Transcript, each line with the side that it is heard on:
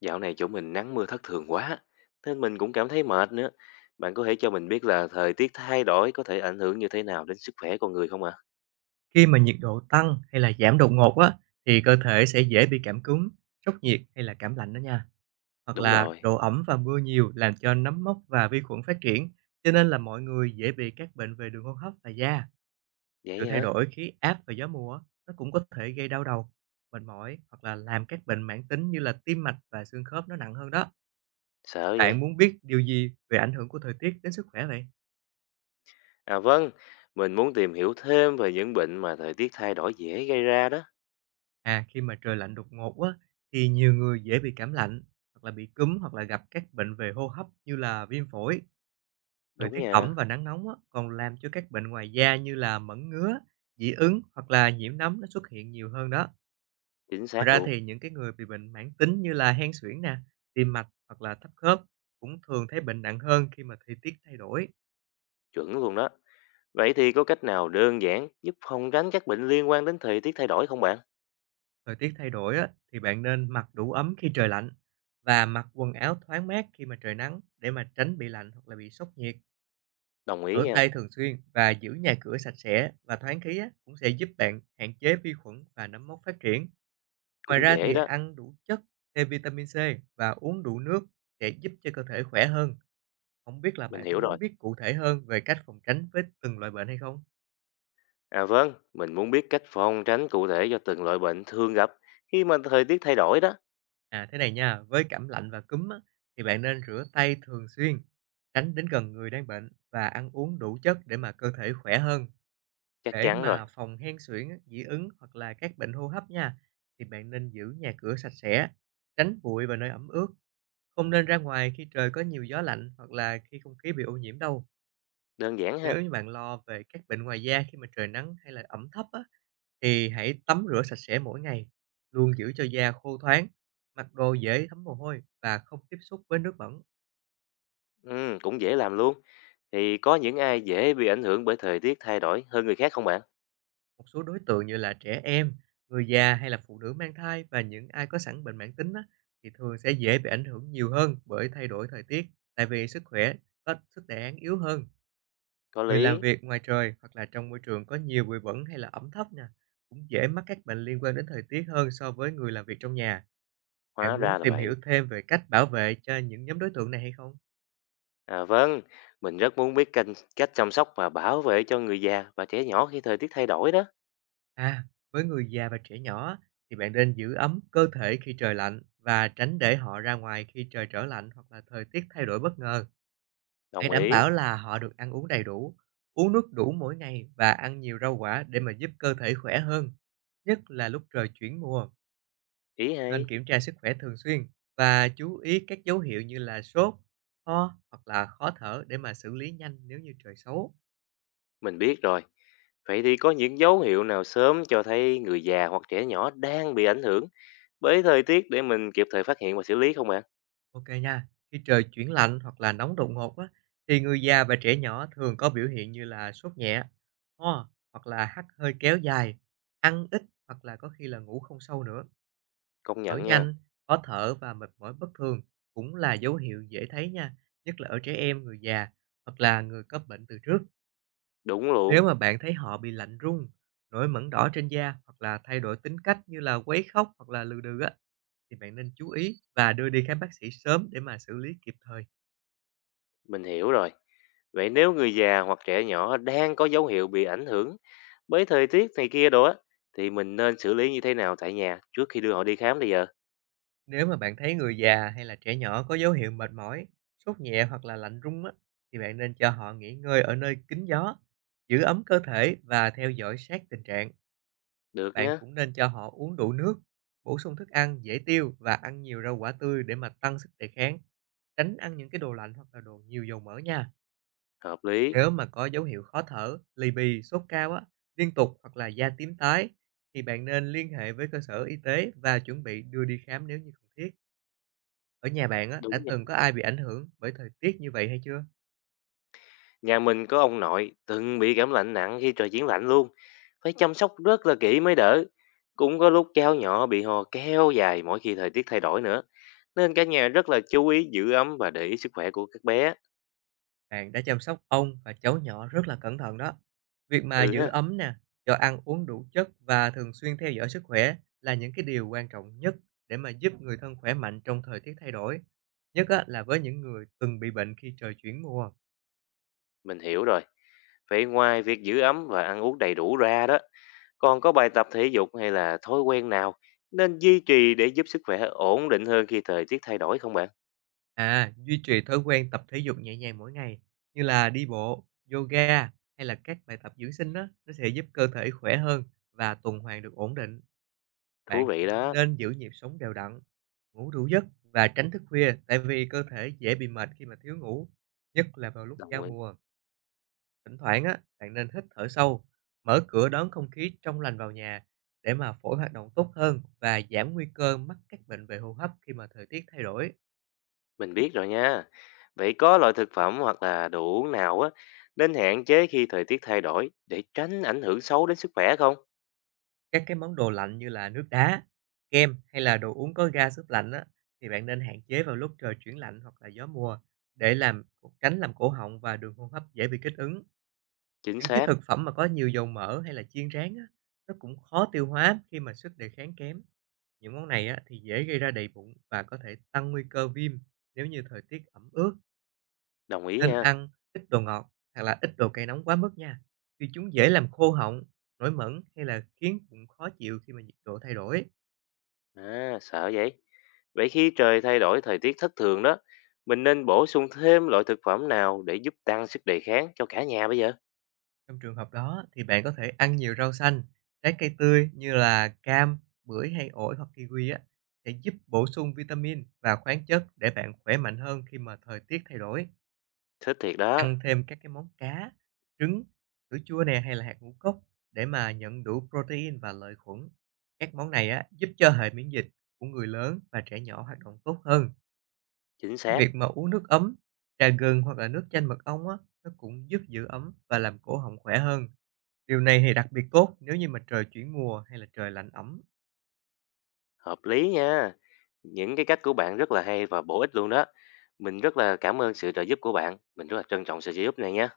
left: Dạo này chỗ mình nắng mưa thất thường quá, nên mình cũng cảm thấy mệt nữa. Bạn có thể cho mình biết là thời tiết thay đổi có thể ảnh hưởng như thế nào đến sức khỏe con người không ạ?
right: Khi mà nhiệt độ tăng hay là giảm đột ngột á, thì cơ thể sẽ dễ bị cảm cúm, sốc nhiệt hay là cảm lạnh đó nha. Hoặc
left: Đúng
right: là
left: rồi,
right: độ ẩm và mưa nhiều làm cho nấm mốc và vi khuẩn phát triển, cho nên là mọi người dễ bị các bệnh về đường hô hấp và da. Sự
left: vậy
right: thay
left: hả?
right: đổi khí áp và gió mùa á, nó cũng có thể gây đau đầu, mệt mỏi hoặc là làm các bệnh mãn tính như là tim mạch và xương khớp nó nặng hơn đó.
left: Sợ vậy?
right: Bạn muốn biết điều gì về ảnh hưởng của thời tiết đến sức khỏe vậy?
left: À vâng, mình muốn tìm hiểu thêm về những bệnh mà thời tiết thay đổi dễ gây ra đó.
right: À, khi mà trời lạnh đột ngột á, thì nhiều người dễ bị cảm lạnh, hoặc là bị cúm hoặc là gặp các bệnh về hô hấp như là viêm phổi. Thời
left: Đúng
right: tiết ẩm
left: nha,
right: và nắng nóng á, còn làm cho các bệnh ngoài da như là mẩn ngứa, dị ứng hoặc là nhiễm nấm nó xuất hiện nhiều hơn đó.
left: chính
right: Ngoài
left: xác
right: ra
left: luôn,
right: thì những cái người bị bệnh mãn tính như là hen suyễn nè, tim mạch hoặc là thấp khớp cũng thường thấy bệnh nặng hơn khi mà thời tiết thay đổi.
left: chuẩn luôn đó. Vậy thì có cách nào đơn giản giúp phòng tránh các bệnh liên quan đến thời tiết thay đổi không bạn?
right: Thời tiết thay đổi á, thì bạn nên mặc đủ ấm khi trời lạnh và mặc quần áo thoáng mát khi mà trời nắng để mà tránh bị lạnh hoặc là bị sốc nhiệt.
left: Đồng ý
right: Rửa
left: nha,
right: tay thường xuyên và giữ nhà cửa sạch sẽ và thoáng khí á, cũng sẽ giúp bạn hạn chế vi khuẩn và nấm mốc phát triển. Ngoài
left: cũng
right: ra
left: dễ
right: thì
left: đó,
right: ăn đủ chất, thêm vitamin C và uống đủ nước sẽ giúp cho cơ thể khỏe hơn. Không biết là
left: mình
right: bạn có
left: hiểu
right: muốn
left: rồi.
right: biết cụ thể hơn về cách phòng tránh với từng loại bệnh hay không?
left: À vâng, mình muốn biết cách phòng tránh cụ thể cho từng loại bệnh thường gặp khi mà thời tiết thay đổi đó.
right: À thế này nha, với cảm lạnh và cúm á, thì bạn nên rửa tay thường xuyên, tránh đến gần người đang bệnh và ăn uống đủ chất để mà cơ thể khỏe hơn.
left: Chắc
right: Để
left: chắn rồi,
right: mà phòng hen suyễn á, dị ứng hoặc là các bệnh hô hấp nha, thì bạn nên giữ nhà cửa sạch sẽ, tránh bụi và nơi ẩm ướt. Không nên ra ngoài khi trời có nhiều gió lạnh hoặc là khi không khí bị ô nhiễm đâu.
left: đơn giản ha.
right: Nếu như bạn lo về các bệnh ngoài da khi mà trời nắng hay là ẩm thấp á, thì hãy tắm rửa sạch sẽ mỗi ngày, luôn giữ cho da khô thoáng, mặc đồ dễ thấm mồ hôi và không tiếp xúc với nước bẩn.
left: Ừ, cũng dễ làm luôn. Thì có những ai dễ bị ảnh hưởng bởi thời tiết thay đổi hơn người khác không bạn?
right: Một số đối tượng như là trẻ em, người già hay là phụ nữ mang thai và những ai có sẵn bệnh mãn tính á, thì thường sẽ dễ bị ảnh hưởng nhiều hơn bởi thay đổi thời tiết, tại vì sức khỏe có sức đề kháng yếu hơn.
left: Có
right: Người làm
left: lý,
right: việc ngoài trời hoặc là trong môi trường có nhiều bụi bẩn hay là ẩm thấp nè, cũng dễ mắc các bệnh liên quan đến thời tiết hơn so với người làm việc trong nhà. Bạn
left: hóa ra
right: muốn
left: là
right: tìm hiểu
left: vậy.
right: thêm về cách bảo vệ cho những nhóm đối tượng này hay không?
left: À vâng, mình rất muốn biết cách chăm sóc và bảo vệ cho người già và trẻ nhỏ khi thời tiết thay đổi đó.
right: À, với người già và trẻ nhỏ thì bạn nên giữ ấm cơ thể khi trời lạnh và tránh để họ ra ngoài khi trời trở lạnh hoặc là thời tiết thay đổi bất ngờ. Hãy
left: Đồng
right: đảm
left: ý,
right: bảo là họ được ăn uống đầy đủ, uống nước đủ mỗi ngày và ăn nhiều rau quả để mà giúp cơ thể khỏe hơn. Nhất là lúc trời chuyển mùa,
left: ý
right: nên
left: hay.
right: kiểm tra sức khỏe thường xuyên và chú ý các dấu hiệu như là sốt, ho hoặc là khó thở để mà xử lý nhanh nếu như trời xấu.
left: Mình biết rồi. Vậy thì có những dấu hiệu nào sớm cho thấy người già hoặc trẻ nhỏ đang bị ảnh hưởng bởi thời tiết để mình kịp thời phát hiện và xử lý không bạn?
right: Ok nha. Khi trời chuyển lạnh hoặc là nóng đột ngột á, thì người già và trẻ nhỏ thường có biểu hiện như là sốt nhẹ, ho hoặc là hắt hơi kéo dài, ăn ít hoặc là có khi là ngủ không sâu nữa,
left: Công
right: thở
left: nhận nha.
right: nhanh, khó thở và mệt mỏi bất thường cũng là dấu hiệu dễ thấy nha, nhất là ở trẻ em, người già hoặc là người có bệnh từ trước.
left: Đúng
right: Nếu
left: luôn.
right: mà bạn thấy họ bị lạnh run, nổi mẩn đỏ trên da hoặc là thay đổi tính cách như là quấy khóc hoặc là lừ đừ á, thì bạn nên chú ý và đưa đi khám bác sĩ sớm để mà xử lý kịp thời.
left: Mình hiểu rồi. Vậy nếu người già hoặc trẻ nhỏ đang có dấu hiệu bị ảnh hưởng bởi thời tiết này kia đó thì mình nên xử lý như thế nào tại nhà trước khi đưa họ đi khám bây giờ?
right: Nếu mà bạn thấy người già hay là trẻ nhỏ có dấu hiệu mệt mỏi, sốt nhẹ hoặc là lạnh run á, thì bạn nên cho họ nghỉ ngơi ở nơi kín gió, giữ ấm cơ thể và theo dõi sát tình trạng.
left: Được
right: Bạn
left: nhé.
right: cũng nên cho họ uống đủ nước, bổ sung thức ăn dễ tiêu và ăn nhiều rau quả tươi để mà tăng sức đề kháng. Tránh ăn những cái đồ lạnh hoặc là đồ nhiều dầu mỡ nha.
left: Hợp lý.
right: Nếu mà có dấu hiệu khó thở, lì bì, sốt cao á, liên tục hoặc là da tím tái thì bạn nên liên hệ với cơ sở y tế và chuẩn bị đưa đi khám nếu như cần thiết. Ở nhà bạn á, đã
left: Đúng nha.
right: từng có ai bị ảnh hưởng bởi thời tiết như vậy hay chưa?
left: Nhà mình có ông nội từng bị cảm lạnh nặng khi trời chuyển lạnh luôn. Phải chăm sóc rất là kỹ mới đỡ. Cũng có lúc cháu nhỏ bị ho kéo dài mỗi khi thời tiết thay đổi nữa. Nên cả nhà rất là chú ý giữ ấm và để ý sức khỏe của các bé.
right: Bạn đã chăm sóc ông và cháu nhỏ rất là cẩn thận đó. Việc mà
left: Ừ
right: giữ
left: ha,
right: ấm nè, cho ăn uống đủ chất và thường xuyên theo dõi sức khỏe là những cái điều quan trọng nhất để mà giúp người thân khỏe mạnh trong thời tiết thay đổi. Nhất á, là với những người từng bị bệnh khi trời chuyển mùa.
left: mình hiểu rồi. Vậy ngoài việc giữ ấm và ăn uống đầy đủ ra đó, còn có bài tập thể dục hay là thói quen nào nên duy trì để giúp sức khỏe ổn định hơn khi thời tiết thay đổi không bạn?
right: À, duy trì thói quen tập thể dục nhẹ nhàng mỗi ngày như là đi bộ, yoga hay là các bài tập dưỡng sinh á, nó sẽ giúp cơ thể khỏe hơn và tuần hoàn được ổn định.
left: Thú
right: Bạn
left: vị
right: cũng
left: đó.
right: nên giữ nhịp sống đều đặn, ngủ đủ giấc và tránh thức khuya tại vì cơ thể dễ bị mệt khi mà thiếu ngủ, nhất là vào lúc
left: Đồng
right: giao
left: ý.
right: mùa. Thỉnh thoảng á, bạn nên hít thở sâu, mở cửa đón không khí trong lành vào nhà để mà phổi hoạt động tốt hơn và giảm nguy cơ mắc các bệnh về hô hấp khi mà thời tiết thay đổi.
left: Mình biết rồi nha. Vậy có loại thực phẩm hoặc là đồ uống nào á nên hạn chế khi thời tiết thay đổi để tránh ảnh hưởng xấu đến sức khỏe không?
right: Các cái món đồ lạnh như là nước đá, kem hay là đồ uống có ga súp lạnh á, thì bạn nên hạn chế vào lúc trời chuyển lạnh hoặc là gió mùa để tránh làm cổ họng và đường hô hấp dễ bị kích ứng.
left: Chính
right: Những cái
left: xác,
right: thực phẩm mà có nhiều dầu mỡ hay là chiên rán á, nó cũng khó tiêu hóa khi mà sức đề kháng kém. Những món này á, thì dễ gây ra đầy bụng và có thể tăng nguy cơ viêm nếu như thời tiết ẩm ướt,
left: đồng ý
right: nên
left: nha.
right: ăn ít đồ ngọt hoặc là ít đồ cay nóng quá mức nha. Vì chúng dễ làm khô họng, nổi mẩn hay là khiến bụng khó chịu khi mà nhiệt độ thay đổi.
left: À, sợ vậy. Vậy khi trời thay đổi thời tiết thất thường đó, mình nên bổ sung thêm loại thực phẩm nào để giúp tăng sức đề kháng cho cả nhà bây giờ?
right: Trong trường hợp đó thì bạn có thể ăn nhiều rau xanh, trái cây tươi như là cam, bưởi hay ổi hoặc kiwi á, sẽ giúp bổ sung vitamin và khoáng chất để bạn khỏe mạnh hơn khi mà thời tiết thay đổi.
left: Thích thiệt đó,
right: Ăn thêm các cái món cá, trứng, sữa chua nè hay là hạt ngũ cốc để mà nhận đủ protein và lợi khuẩn. Các món này á, giúp cho hệ miễn dịch của người lớn và trẻ nhỏ hoạt động tốt hơn.
left: chính
right: Cái
left: xác,
right: Việc mà uống nước ấm, trà gừng hoặc là nước chanh mật ong á, nó cũng giúp giữ ấm và làm cổ họng khỏe hơn. Điều này thì đặc biệt tốt nếu như mà trời chuyển mùa hay là trời lạnh ẩm.
left: hợp lý nha. Những cái cách của bạn rất là hay và bổ ích luôn đó. Mình rất là cảm ơn sự trợ giúp của bạn. Mình rất là trân trọng sự trợ giúp này nha.